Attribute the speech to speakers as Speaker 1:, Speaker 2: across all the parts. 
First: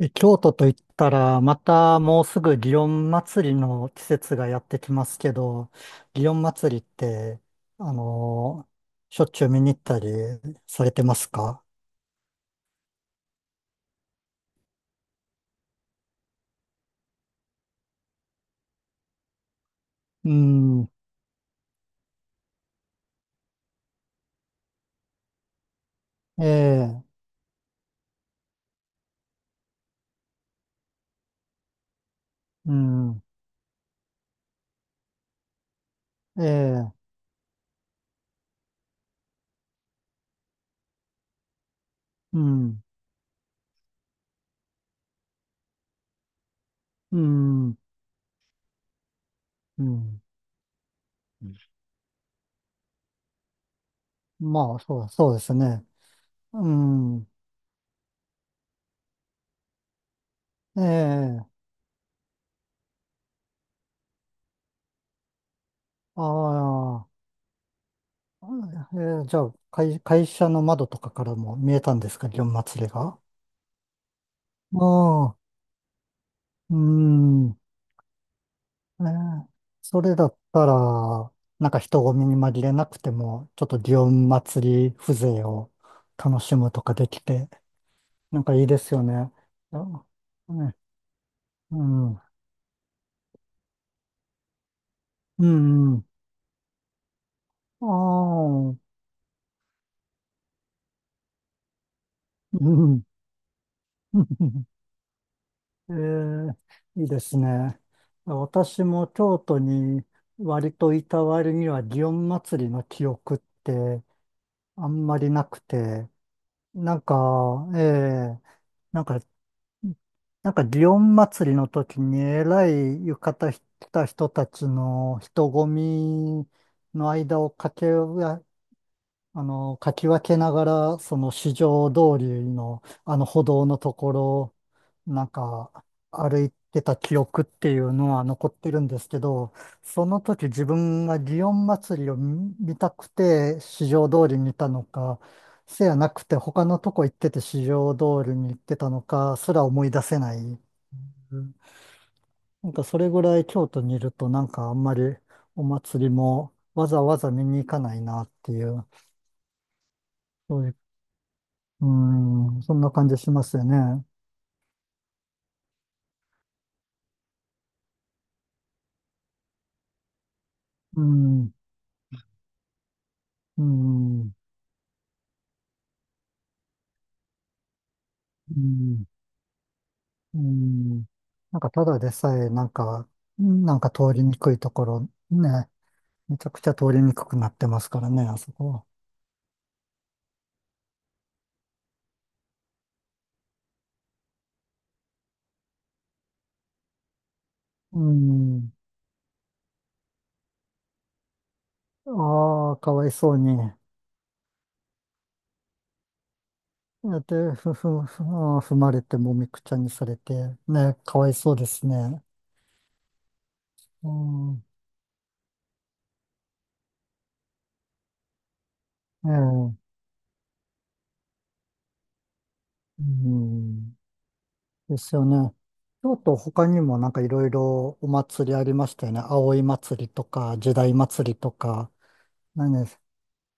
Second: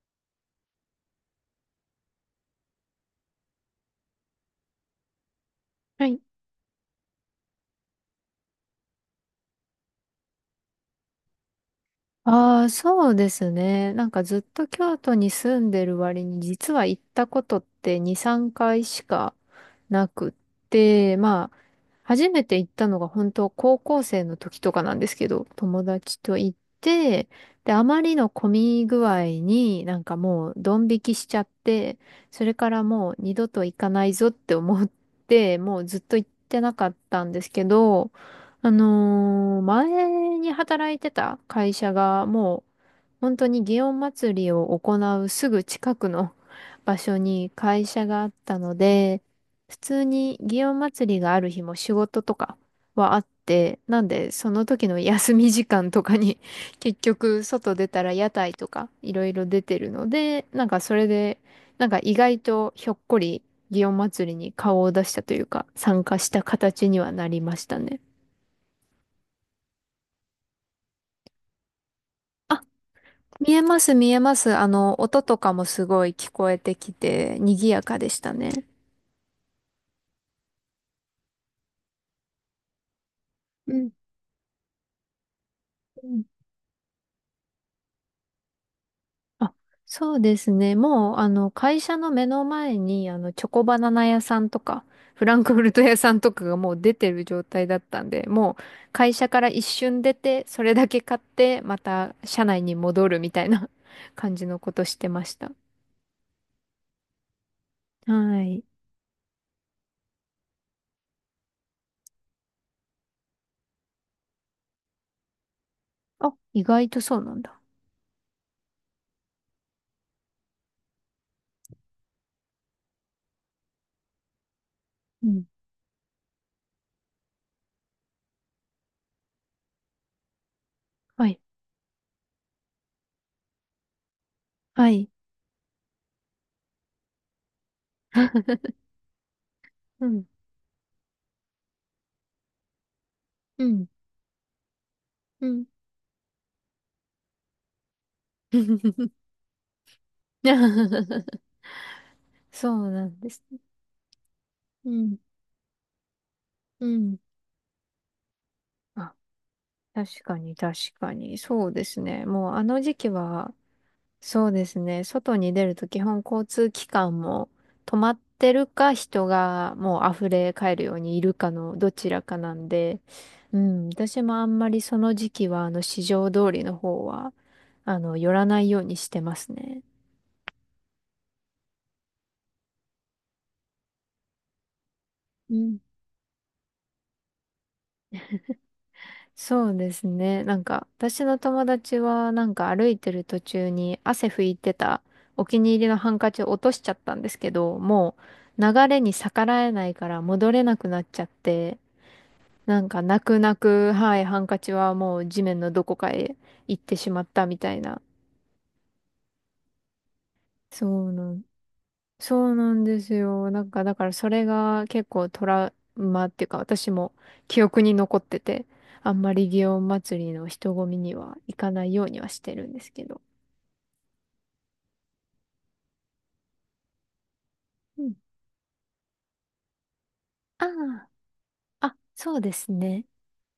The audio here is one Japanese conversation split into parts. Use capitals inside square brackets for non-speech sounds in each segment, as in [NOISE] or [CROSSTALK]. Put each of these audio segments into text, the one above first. Speaker 1: 京都と言ったら、またもうすぐ祇園祭りの季節がやってきますけど、
Speaker 2: はい。
Speaker 1: 祇園祭りって、あのしょっちゅう見に行ったりされてますか？
Speaker 2: ああ、そうですね。なんかずっと京都に住んでる割に、実は行ったことって2、3回しかなく
Speaker 1: う
Speaker 2: っ
Speaker 1: ん。
Speaker 2: て、まあ、初めて行ったのが本当高校生の時とかなんですけど、友達と
Speaker 1: え
Speaker 2: 行っ
Speaker 1: え。
Speaker 2: て、で、あまりの混み具合になんかもうドン引きしちゃって、それか
Speaker 1: う
Speaker 2: らもう
Speaker 1: ん。
Speaker 2: 二度と行かないぞって思って、もうずっと行っ
Speaker 1: え
Speaker 2: てなか
Speaker 1: え。
Speaker 2: ったんですけど、前に働いてた会社が
Speaker 1: う
Speaker 2: もう
Speaker 1: ん。
Speaker 2: 本当に祇園祭りを行うすぐ近くの [LAUGHS] 場所
Speaker 1: う
Speaker 2: に
Speaker 1: ん。
Speaker 2: 会社があったので、普
Speaker 1: う
Speaker 2: 通
Speaker 1: ん。
Speaker 2: に祇園祭りがある日も仕事とかはあって、なんでその
Speaker 1: まあ、
Speaker 2: 時の
Speaker 1: そ
Speaker 2: 休
Speaker 1: うで
Speaker 2: み
Speaker 1: す
Speaker 2: 時
Speaker 1: ね。
Speaker 2: 間とかに
Speaker 1: う
Speaker 2: [LAUGHS] 結
Speaker 1: ん。
Speaker 2: 局外出たら屋台とかいろいろ出てるので、なんか
Speaker 1: え
Speaker 2: それで
Speaker 1: え。
Speaker 2: なんか意外とひょっこり祇園祭りに顔を出したというか参加
Speaker 1: あ
Speaker 2: した形には
Speaker 1: あ。
Speaker 2: なりましたね。
Speaker 1: ええ、じゃあ、会社の窓とかからも見えたんですか、祇園祭りが？
Speaker 2: 見えます、見えます。あの、音
Speaker 1: あ
Speaker 2: と
Speaker 1: あ。
Speaker 2: かもすごい聞こえて
Speaker 1: う
Speaker 2: きて、
Speaker 1: ん。
Speaker 2: 賑やかでしたね。
Speaker 1: ええ、それだったら、なんか人混みに紛れなくても、ちょっ
Speaker 2: う
Speaker 1: と
Speaker 2: ん
Speaker 1: 祇園祭り風情を
Speaker 2: うん。
Speaker 1: 楽しむとかできて、なんかいいですよね。
Speaker 2: あ、
Speaker 1: あ。
Speaker 2: そうですね。
Speaker 1: ね。
Speaker 2: もう、あの、会
Speaker 1: う
Speaker 2: 社の
Speaker 1: ん。
Speaker 2: 目の前に、あの、チョコバナナ屋さんとか、フラン
Speaker 1: う
Speaker 2: クフルト
Speaker 1: ん。
Speaker 2: 屋
Speaker 1: うん。
Speaker 2: さんとかがもう出てる状態だっ
Speaker 1: あ
Speaker 2: たんで、もう、
Speaker 1: あ。
Speaker 2: 会社から一瞬出て、それだけ買って、また、社内
Speaker 1: う
Speaker 2: に
Speaker 1: ん。
Speaker 2: 戻るみたいな [LAUGHS] 感じのことしてました。
Speaker 1: [LAUGHS] ええ、いいですね。
Speaker 2: はい。
Speaker 1: 私も京都に割といた割には祇園祭りの記憶ってあんまりなくて、
Speaker 2: あ、意外
Speaker 1: な
Speaker 2: と
Speaker 1: ん
Speaker 2: そうなんだ。
Speaker 1: か、ええなんかうんなんか、祇園祭りの時に、えらい浴衣着た人たちの
Speaker 2: うん。
Speaker 1: 人混みの間を駆けあの、かき分けながら、そ
Speaker 2: は
Speaker 1: の
Speaker 2: い。
Speaker 1: 市場通りの、あの歩道のところ、
Speaker 2: はい。
Speaker 1: なんか、歩いてた記憶っていうのは残っ
Speaker 2: [LAUGHS]
Speaker 1: てるんですけど、そ
Speaker 2: う
Speaker 1: の
Speaker 2: ん。
Speaker 1: 時自分が祇園祭を見たくて
Speaker 2: うん。
Speaker 1: 市場通りにいたのか、
Speaker 2: うん。
Speaker 1: せやなくて他のとこ行ってて市場通りに行ってたの
Speaker 2: [LAUGHS]
Speaker 1: か、すら思い出せない。う
Speaker 2: [LAUGHS]
Speaker 1: ん。な
Speaker 2: そ
Speaker 1: んか
Speaker 2: う
Speaker 1: そ
Speaker 2: な
Speaker 1: れ
Speaker 2: ん
Speaker 1: ぐ
Speaker 2: で
Speaker 1: ら
Speaker 2: す
Speaker 1: い
Speaker 2: ね。
Speaker 1: 京都にいると、なんかあん
Speaker 2: う
Speaker 1: まり
Speaker 2: ん、
Speaker 1: お祭りも
Speaker 2: う
Speaker 1: わざわ
Speaker 2: ん。
Speaker 1: ざ見に行かないなっていう。
Speaker 2: あ、確かに、
Speaker 1: そういう、
Speaker 2: 確かに。そうで
Speaker 1: う
Speaker 2: すね。もう
Speaker 1: ん、
Speaker 2: あ
Speaker 1: そん
Speaker 2: の
Speaker 1: な
Speaker 2: 時
Speaker 1: 感
Speaker 2: 期
Speaker 1: じしま
Speaker 2: は、
Speaker 1: すよね。
Speaker 2: そうですね。外に出ると基本交通機関も止まってるか、人がもう溢れ返るよう
Speaker 1: う
Speaker 2: にいるか
Speaker 1: ん。
Speaker 2: のどちらかなんで、う
Speaker 1: う
Speaker 2: ん、
Speaker 1: ん。
Speaker 2: 私
Speaker 1: う
Speaker 2: もあんまりその時期は、あの、市場通りの方は、あの、寄らないように
Speaker 1: ん。
Speaker 2: してますね。
Speaker 1: うん。なんかただでさえ、なんか、なんか通りにくいところ、
Speaker 2: う
Speaker 1: ね、
Speaker 2: ん、
Speaker 1: めちゃくちゃ通りにくくなってますからね、あそこ。
Speaker 2: そうですね。なんか、私の友達は、なんか歩いてる途中に汗拭いてたお気に入りのハンカチを落としちゃったんですけど、
Speaker 1: う
Speaker 2: もう流
Speaker 1: ん。
Speaker 2: れに逆らえないから戻れなくなっちゃって、
Speaker 1: ああ、
Speaker 2: なん
Speaker 1: か
Speaker 2: か
Speaker 1: わい
Speaker 2: 泣
Speaker 1: そ
Speaker 2: く
Speaker 1: う
Speaker 2: 泣
Speaker 1: に。
Speaker 2: く、はい、ハンカチはもう地面のどこかへ行ってしまった
Speaker 1: で、
Speaker 2: みた
Speaker 1: ふ、
Speaker 2: いな。
Speaker 1: ふ、ふ、あー踏まれて、もみくちゃにされて、ね、
Speaker 2: そう
Speaker 1: か
Speaker 2: な
Speaker 1: わい
Speaker 2: ん
Speaker 1: そうですね。
Speaker 2: そうなんですよ。なんか、だか
Speaker 1: う
Speaker 2: らそれ
Speaker 1: ん。
Speaker 2: が結構トラウマっていうか、私も記憶に残ってて、あん
Speaker 1: え
Speaker 2: まり祇
Speaker 1: え。
Speaker 2: 園祭りの人混みには行かないようにはしてるんです
Speaker 1: う
Speaker 2: けど。
Speaker 1: ん。ですよね。京都他にもなんかいろいろ
Speaker 2: う
Speaker 1: お
Speaker 2: ん。
Speaker 1: 祭りありましたよね。葵祭りとか、時代
Speaker 2: あ
Speaker 1: 祭りと
Speaker 2: あ、
Speaker 1: か。
Speaker 2: あ、そうです
Speaker 1: 何です。
Speaker 2: ね。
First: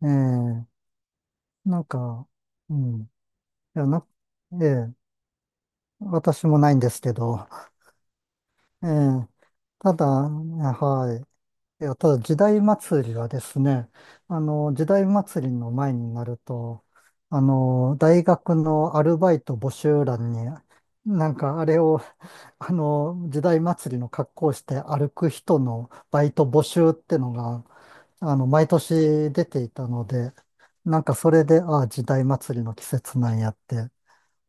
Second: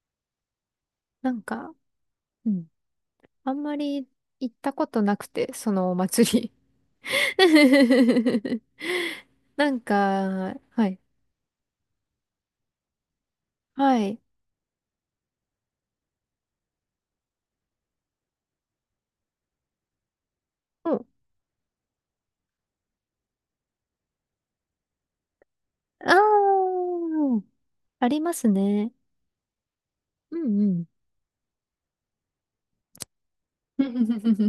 Speaker 1: ええ。
Speaker 2: なんか、
Speaker 1: なんか、
Speaker 2: うん。
Speaker 1: うん。
Speaker 2: あんま
Speaker 1: や、な、
Speaker 2: り行っ
Speaker 1: え
Speaker 2: たこ
Speaker 1: え、
Speaker 2: となくて、そのお
Speaker 1: 私
Speaker 2: 祭り。
Speaker 1: もないんですけど。
Speaker 2: [LAUGHS]
Speaker 1: ええ、
Speaker 2: なん
Speaker 1: た
Speaker 2: か、
Speaker 1: だ、ね、
Speaker 2: はい。
Speaker 1: はい。いや、ただ時代祭りはですね、
Speaker 2: はい。
Speaker 1: 時代祭りの前になると、大学のアルバイト募集欄に、
Speaker 2: うん。
Speaker 1: なんかあれを、[LAUGHS] 時代祭りの格好をして歩く人の
Speaker 2: ああ、
Speaker 1: バイト募集ってのが、
Speaker 2: あります
Speaker 1: 毎
Speaker 2: ね。
Speaker 1: 年出ていたので、
Speaker 2: うん
Speaker 1: なんかそれで、ああ、時代祭りの季節なんやっ
Speaker 2: う
Speaker 1: て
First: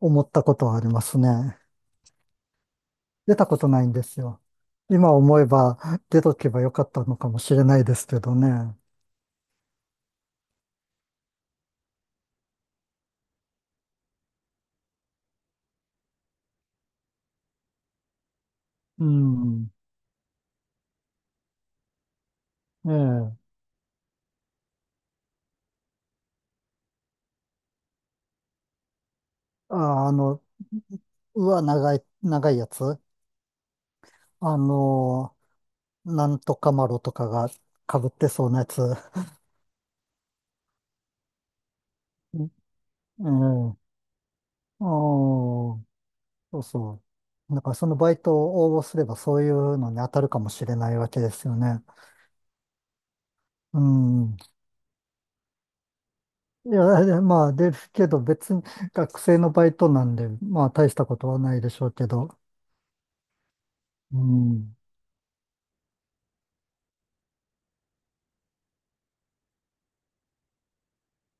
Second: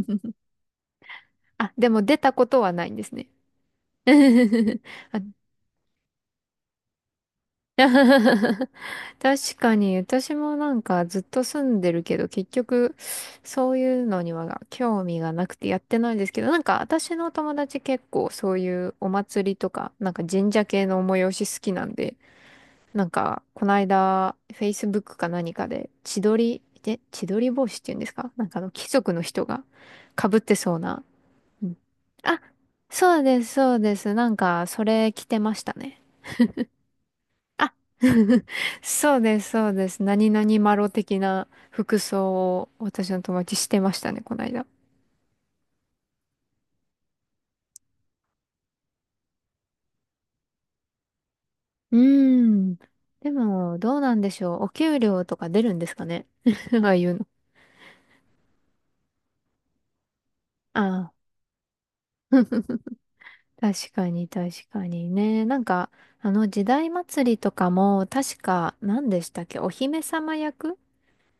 Speaker 1: 思った
Speaker 2: [LAUGHS]
Speaker 1: ことはありますね。
Speaker 2: あ、でも出たことはないんですね。
Speaker 1: 出たことないんですよ。
Speaker 2: [LAUGHS]
Speaker 1: 今
Speaker 2: あ。
Speaker 1: 思えば出とけばよかったのかもしれ
Speaker 2: [LAUGHS]
Speaker 1: ないですけどね。
Speaker 2: 確かに、私もなんかずっと住んでるけど、結局、そういうのには興味がなくてやってないんですけど、なんか私の友達結構そういう
Speaker 1: う
Speaker 2: お祭りと
Speaker 1: ん。
Speaker 2: か、なんか神社系の催し好きなんで、
Speaker 1: え
Speaker 2: なんか、
Speaker 1: え。
Speaker 2: この間、Facebook か何かで、千鳥、で千鳥帽子っていうんですか、なんかあの貴族の人が
Speaker 1: あ、あ
Speaker 2: 被っ
Speaker 1: の、
Speaker 2: てそうな。
Speaker 1: うわ、
Speaker 2: うん。あ、
Speaker 1: 長いやつ。
Speaker 2: そうです、そうです。なん
Speaker 1: あ
Speaker 2: か、それ着
Speaker 1: の、
Speaker 2: てましたね。
Speaker 1: なんとかマロとかが被
Speaker 2: あ。
Speaker 1: って
Speaker 2: [LAUGHS]
Speaker 1: そうなやつ。
Speaker 2: そうです、そうです。何々マロ的な服装
Speaker 1: うん。
Speaker 2: を私の友達し
Speaker 1: え
Speaker 2: てま
Speaker 1: え。
Speaker 2: したね、この間。
Speaker 1: ああ、そうそう。だからそのバイトを応募すればそういうのに当たるかもしれないわけですよね。
Speaker 2: うーん。でも、
Speaker 1: う
Speaker 2: どうなんで
Speaker 1: ん。
Speaker 2: しょう。お給料とか出るんですかね。
Speaker 1: い
Speaker 2: [LAUGHS] ああい
Speaker 1: や、
Speaker 2: う
Speaker 1: で
Speaker 2: の。
Speaker 1: ですけど別に学生のバイトなんで、まあ
Speaker 2: あ
Speaker 1: 大したこ
Speaker 2: あ。
Speaker 1: とはないでしょうけど。
Speaker 2: [LAUGHS] 確か
Speaker 1: う
Speaker 2: に、確
Speaker 1: ん。
Speaker 2: かにね。なんか、あの、時代祭りとかも、確か、何でしたっけ、お姫様役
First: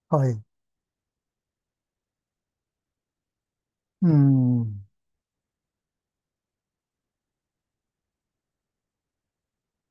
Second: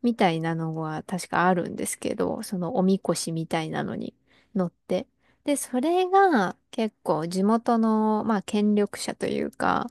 Speaker 2: み
Speaker 1: は
Speaker 2: たい
Speaker 1: い。
Speaker 2: なのが確かあるんですけど、そのおみこしみたいなの
Speaker 1: う
Speaker 2: に乗っ
Speaker 1: ん。
Speaker 2: て。で、それが結構地元の、まあ、権力者というか、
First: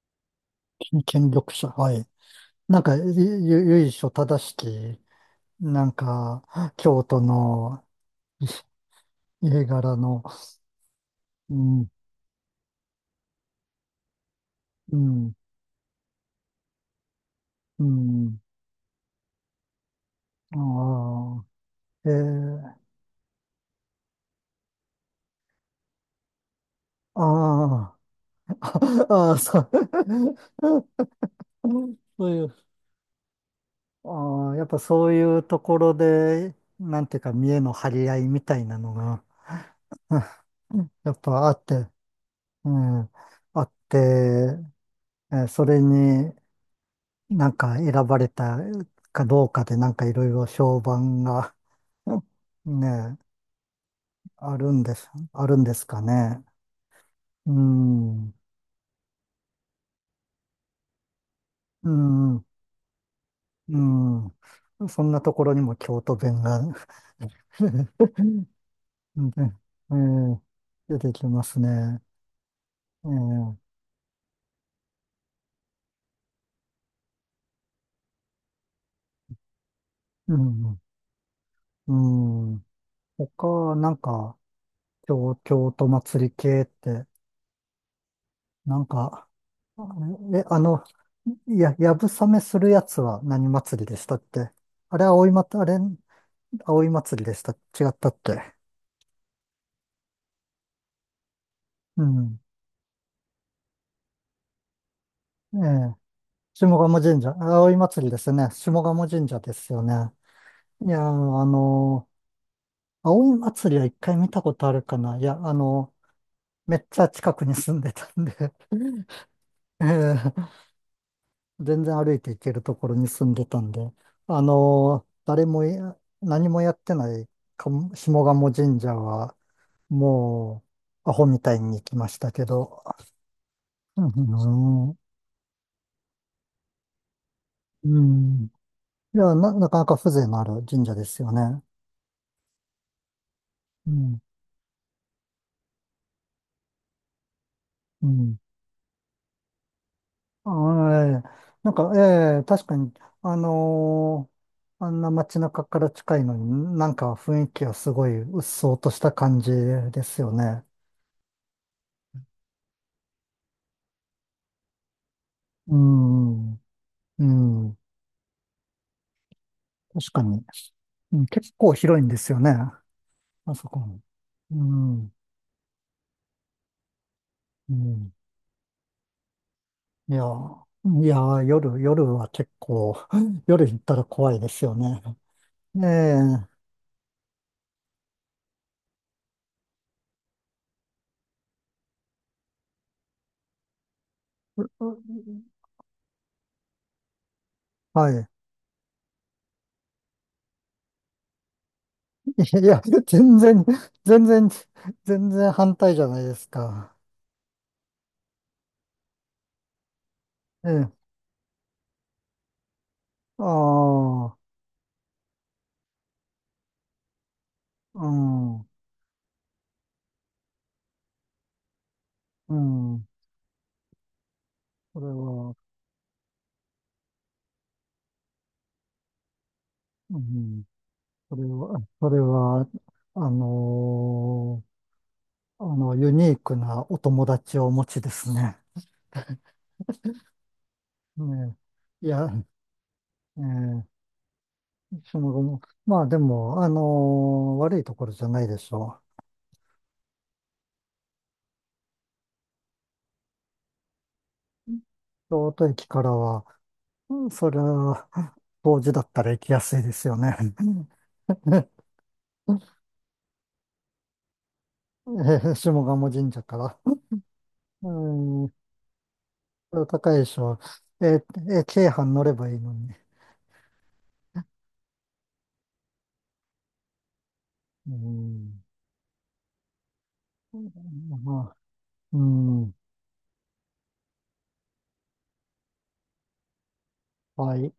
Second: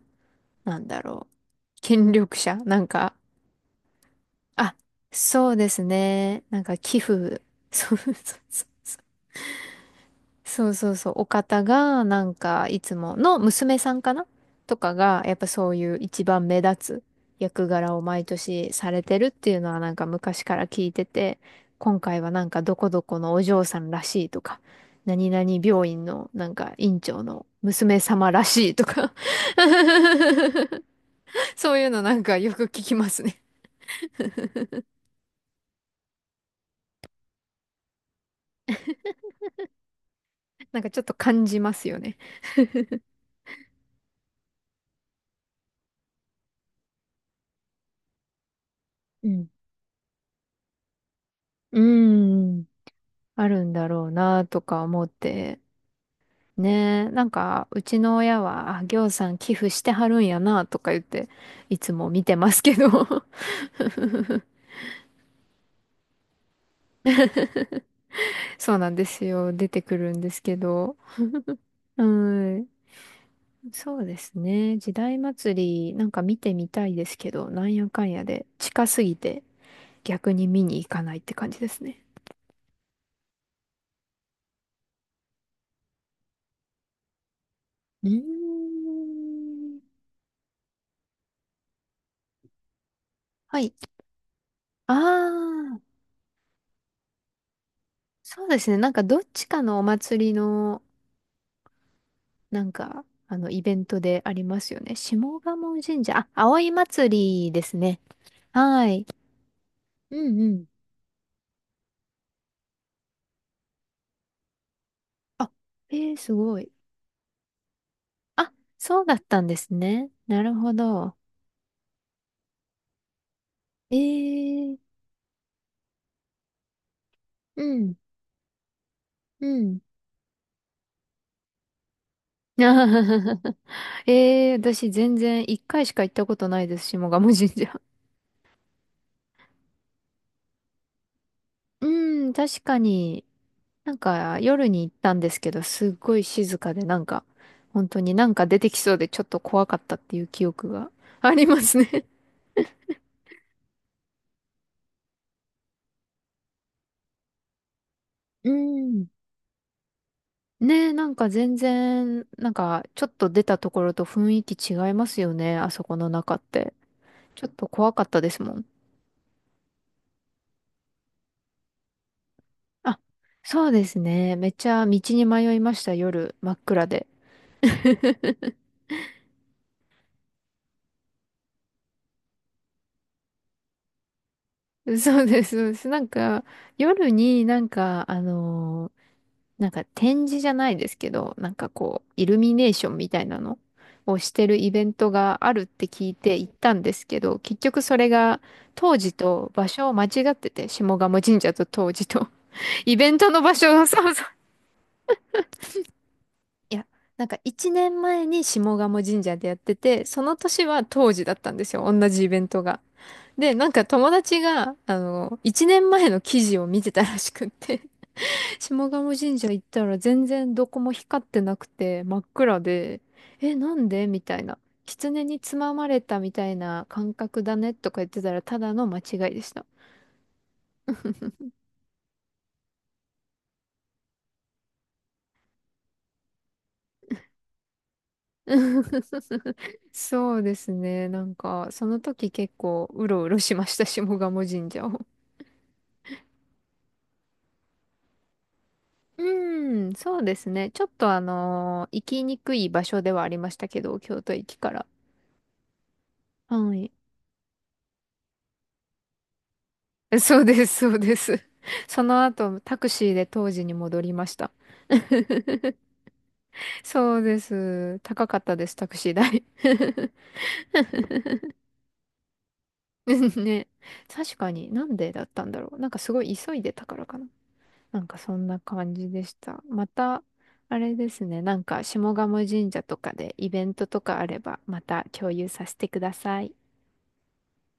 Speaker 2: なんだろ
Speaker 1: 権
Speaker 2: う。
Speaker 1: 力者。はい。
Speaker 2: 権力者な
Speaker 1: なん
Speaker 2: ん
Speaker 1: か、
Speaker 2: か、
Speaker 1: 由緒正し
Speaker 2: あ、
Speaker 1: き、
Speaker 2: そうです
Speaker 1: なん
Speaker 2: ね。
Speaker 1: か、
Speaker 2: なんか寄
Speaker 1: 京都
Speaker 2: 付、
Speaker 1: の
Speaker 2: そうそう
Speaker 1: い
Speaker 2: そう。
Speaker 1: 家柄の、
Speaker 2: そうそうそう、お
Speaker 1: う
Speaker 2: 方
Speaker 1: ん。
Speaker 2: が、なんか、いつもの娘さんかなとか
Speaker 1: う
Speaker 2: が、や
Speaker 1: ん。
Speaker 2: っぱそういう一番目立つ役
Speaker 1: う
Speaker 2: 柄を毎
Speaker 1: ん。
Speaker 2: 年されてるっていうのはなんか昔から聞いてて、
Speaker 1: あ
Speaker 2: 今
Speaker 1: あ。え
Speaker 2: 回はなんかど
Speaker 1: ー。
Speaker 2: こどこのお嬢さんらしいとか、何々病院のなんか院長の
Speaker 1: あ
Speaker 2: 娘
Speaker 1: ー。
Speaker 2: 様らしいと
Speaker 1: [LAUGHS]
Speaker 2: か。
Speaker 1: あー、あそう、
Speaker 2: [LAUGHS] そういう
Speaker 1: [LAUGHS]
Speaker 2: のなん
Speaker 1: そう
Speaker 2: か
Speaker 1: い
Speaker 2: よ
Speaker 1: う、
Speaker 2: く聞きますね。
Speaker 1: ああ、やっぱそういうところで、なんていうか、見栄の張り合いみたいなのが、[LAUGHS]
Speaker 2: な
Speaker 1: う
Speaker 2: んか
Speaker 1: ん、
Speaker 2: ちょっ
Speaker 1: や
Speaker 2: と
Speaker 1: っ
Speaker 2: 感
Speaker 1: ぱあ
Speaker 2: じ
Speaker 1: っ
Speaker 2: ま
Speaker 1: て、
Speaker 2: すよね。
Speaker 1: うん、あって、えーそれに、なんか選ばれたか
Speaker 2: う
Speaker 1: ど
Speaker 2: ん。
Speaker 1: うかでなんかいろいろ評判が。
Speaker 2: うー
Speaker 1: [LAUGHS]
Speaker 2: ん。
Speaker 1: ね、
Speaker 2: あるんだろうな
Speaker 1: あ
Speaker 2: と
Speaker 1: るん
Speaker 2: か
Speaker 1: で
Speaker 2: 思っ
Speaker 1: す、ある
Speaker 2: て。
Speaker 1: んですかね。
Speaker 2: ねえ、なん
Speaker 1: う
Speaker 2: か、うちの
Speaker 1: ん。
Speaker 2: 親は、あ、ぎょうさん寄付してはるんやな、とか言って、い
Speaker 1: う
Speaker 2: つも見て
Speaker 1: ん。
Speaker 2: ますけど。
Speaker 1: う
Speaker 2: [LAUGHS]
Speaker 1: ん。そんなところにも京都弁が。 [LAUGHS] う
Speaker 2: そうなんです
Speaker 1: ん。
Speaker 2: よ。
Speaker 1: ね
Speaker 2: 出て
Speaker 1: え。
Speaker 2: くるんで
Speaker 1: ー、
Speaker 2: すけど。
Speaker 1: 出てきますね。
Speaker 2: うん。
Speaker 1: えー
Speaker 2: そうですね。時代祭り、なんか見てみたいですけど、なんやかんやで、近すぎて、逆
Speaker 1: う
Speaker 2: に見に
Speaker 1: ん。
Speaker 2: 行かないって感じです
Speaker 1: う
Speaker 2: ね。
Speaker 1: ん。他、なんか、京都祭り系って、
Speaker 2: う
Speaker 1: なんか、
Speaker 2: ーん。
Speaker 1: え、あの、いや、やぶさめするやつは何
Speaker 2: はい。
Speaker 1: 祭りでしたって。
Speaker 2: あ
Speaker 1: あれ、
Speaker 2: あ、
Speaker 1: 葵祭りでした。違ったっ
Speaker 2: そう
Speaker 1: て。
Speaker 2: ですね。なんかどっちかのお祭りの
Speaker 1: うん。
Speaker 2: なんか、あの、イベントでありますよね。下
Speaker 1: え
Speaker 2: 鴨
Speaker 1: え。
Speaker 2: 神社。あ、
Speaker 1: 下
Speaker 2: 葵
Speaker 1: 鴨
Speaker 2: 祭
Speaker 1: 神社。
Speaker 2: りで
Speaker 1: 葵
Speaker 2: すね。
Speaker 1: 祭りですね。下
Speaker 2: はい。
Speaker 1: 鴨神社ですよね。
Speaker 2: うんうん。
Speaker 1: いやー、葵祭りは一回見たことあるかな。いや、
Speaker 2: あ、えー、すごい。
Speaker 1: めっちゃ近くに住んでたんで。
Speaker 2: あ、
Speaker 1: [LAUGHS]
Speaker 2: そうだったんです
Speaker 1: え
Speaker 2: ね。なる
Speaker 1: え、
Speaker 2: ほど。
Speaker 1: 全然歩いて行けるところに住んでたんで、
Speaker 2: え
Speaker 1: あ
Speaker 2: ー、
Speaker 1: のー、誰もい、何もやってない
Speaker 2: う
Speaker 1: か
Speaker 2: ん、
Speaker 1: も下鴨神社は、
Speaker 2: うん。
Speaker 1: もう、アホみたいに行きましたけど。
Speaker 2: [LAUGHS]
Speaker 1: う
Speaker 2: えー、私
Speaker 1: ん。
Speaker 2: 全然一回しか行ったことないです、下鴨神社。
Speaker 1: うん。いや、なかなか風情のある神社ですよね。
Speaker 2: うん、確かに、
Speaker 1: う
Speaker 2: なん
Speaker 1: ん。
Speaker 2: か夜に行ったんですけど、すっごい静かで、なんか、本当
Speaker 1: う
Speaker 2: になん
Speaker 1: ん。
Speaker 2: か出てきそうでちょっと怖かったっていう記憶が
Speaker 1: あ
Speaker 2: [LAUGHS]
Speaker 1: え
Speaker 2: ありま
Speaker 1: なん
Speaker 2: す
Speaker 1: か、
Speaker 2: ね。
Speaker 1: ええ、確かに、あのーあんな街中から近いのに、なんか雰囲気はすごい鬱
Speaker 2: う
Speaker 1: 蒼とし
Speaker 2: ん。
Speaker 1: た感じですよね。
Speaker 2: ねえ、なんか全然、なんかちょっと出たところと雰囲気違いますよね、あ
Speaker 1: う
Speaker 2: そこの中っ
Speaker 1: ん。
Speaker 2: て。
Speaker 1: う
Speaker 2: ちょっと
Speaker 1: ん。
Speaker 2: 怖かったですもん。
Speaker 1: 確かに。うん、結構広いんですよね、
Speaker 2: あ、
Speaker 1: あ
Speaker 2: そ
Speaker 1: そ
Speaker 2: うです
Speaker 1: こ。
Speaker 2: ね。めっ
Speaker 1: う
Speaker 2: ちゃ道
Speaker 1: ん。
Speaker 2: に迷いました、夜、真っ暗で。
Speaker 1: うん。
Speaker 2: [LAUGHS]
Speaker 1: いやー、夜は結構、[LAUGHS] 夜行ったら怖いですよね。
Speaker 2: そうです、そうで
Speaker 1: え
Speaker 2: す。なんか、
Speaker 1: え。
Speaker 2: 夜になんか、なんか展示じゃないですけど、なんかこう、イルミネーションみたいなのをしてる
Speaker 1: う
Speaker 2: イベン
Speaker 1: う
Speaker 2: トがあるって聞いて行ったんですけど、結局それ
Speaker 1: はい。
Speaker 2: が当時と場所を間違ってて、下鴨神社と当時と、
Speaker 1: いや、
Speaker 2: [LAUGHS] イベントの場所を、そうそう。
Speaker 1: 全然、全然反対じゃないです
Speaker 2: いや、
Speaker 1: か。
Speaker 2: なんか1年前に下鴨神社でやってて、その年
Speaker 1: え
Speaker 2: は
Speaker 1: え。
Speaker 2: 当時だったんですよ、同じイベントが。
Speaker 1: あ
Speaker 2: で、なんか友
Speaker 1: あ。
Speaker 2: 達が、あの、1年前の記事を見てたらしくって、
Speaker 1: う
Speaker 2: [LAUGHS]
Speaker 1: ん。
Speaker 2: 下鴨神社行ったら全然どこも光ってなくて真っ
Speaker 1: う
Speaker 2: 暗で、
Speaker 1: ん、
Speaker 2: え、なんでみたいな。
Speaker 1: それ
Speaker 2: 狐に
Speaker 1: は、
Speaker 2: つままれたみたいな感覚だねとか言ってたらただの間違いでした。
Speaker 1: うん、それは、あのーあの、ユニークなお友達をお持ちですね。
Speaker 2: [LAUGHS] そうですね。なん
Speaker 1: ね
Speaker 2: か、その
Speaker 1: え。い
Speaker 2: 時
Speaker 1: や。
Speaker 2: 結構うろうろしました、
Speaker 1: ええ、
Speaker 2: 下鴨神社を。
Speaker 1: その後も、まあでも、悪いところじゃないでしょ
Speaker 2: うん、そうですね。ちょっと行きにくい場所ではありましたけど、京都駅か
Speaker 1: う。
Speaker 2: ら。
Speaker 1: 京都駅からは、
Speaker 2: はい。
Speaker 1: うん、それは、当時だったら行きやすいですよね。
Speaker 2: そうです、そうです。
Speaker 1: [LAUGHS] え
Speaker 2: その後、タクシーで当時に戻りました。[LAUGHS]
Speaker 1: ー、下鴨神社から。
Speaker 2: そうで
Speaker 1: う
Speaker 2: す。高かっ
Speaker 1: ん、
Speaker 2: たです、タクシー代。
Speaker 1: 高いでしょえー、京阪乗ればいいのに。
Speaker 2: [LAUGHS] ね。確かに、なんでだったんだろう。なんかすごい急いでたからかな。
Speaker 1: う
Speaker 2: なんかそんな
Speaker 1: ん。
Speaker 2: 感じでした。また、あれですね。
Speaker 1: ま
Speaker 2: な
Speaker 1: あ。
Speaker 2: んか、下
Speaker 1: う
Speaker 2: 鴨神
Speaker 1: ん。
Speaker 2: 社とかでイベントとかあれば、また共有させてください。
Speaker 1: はい。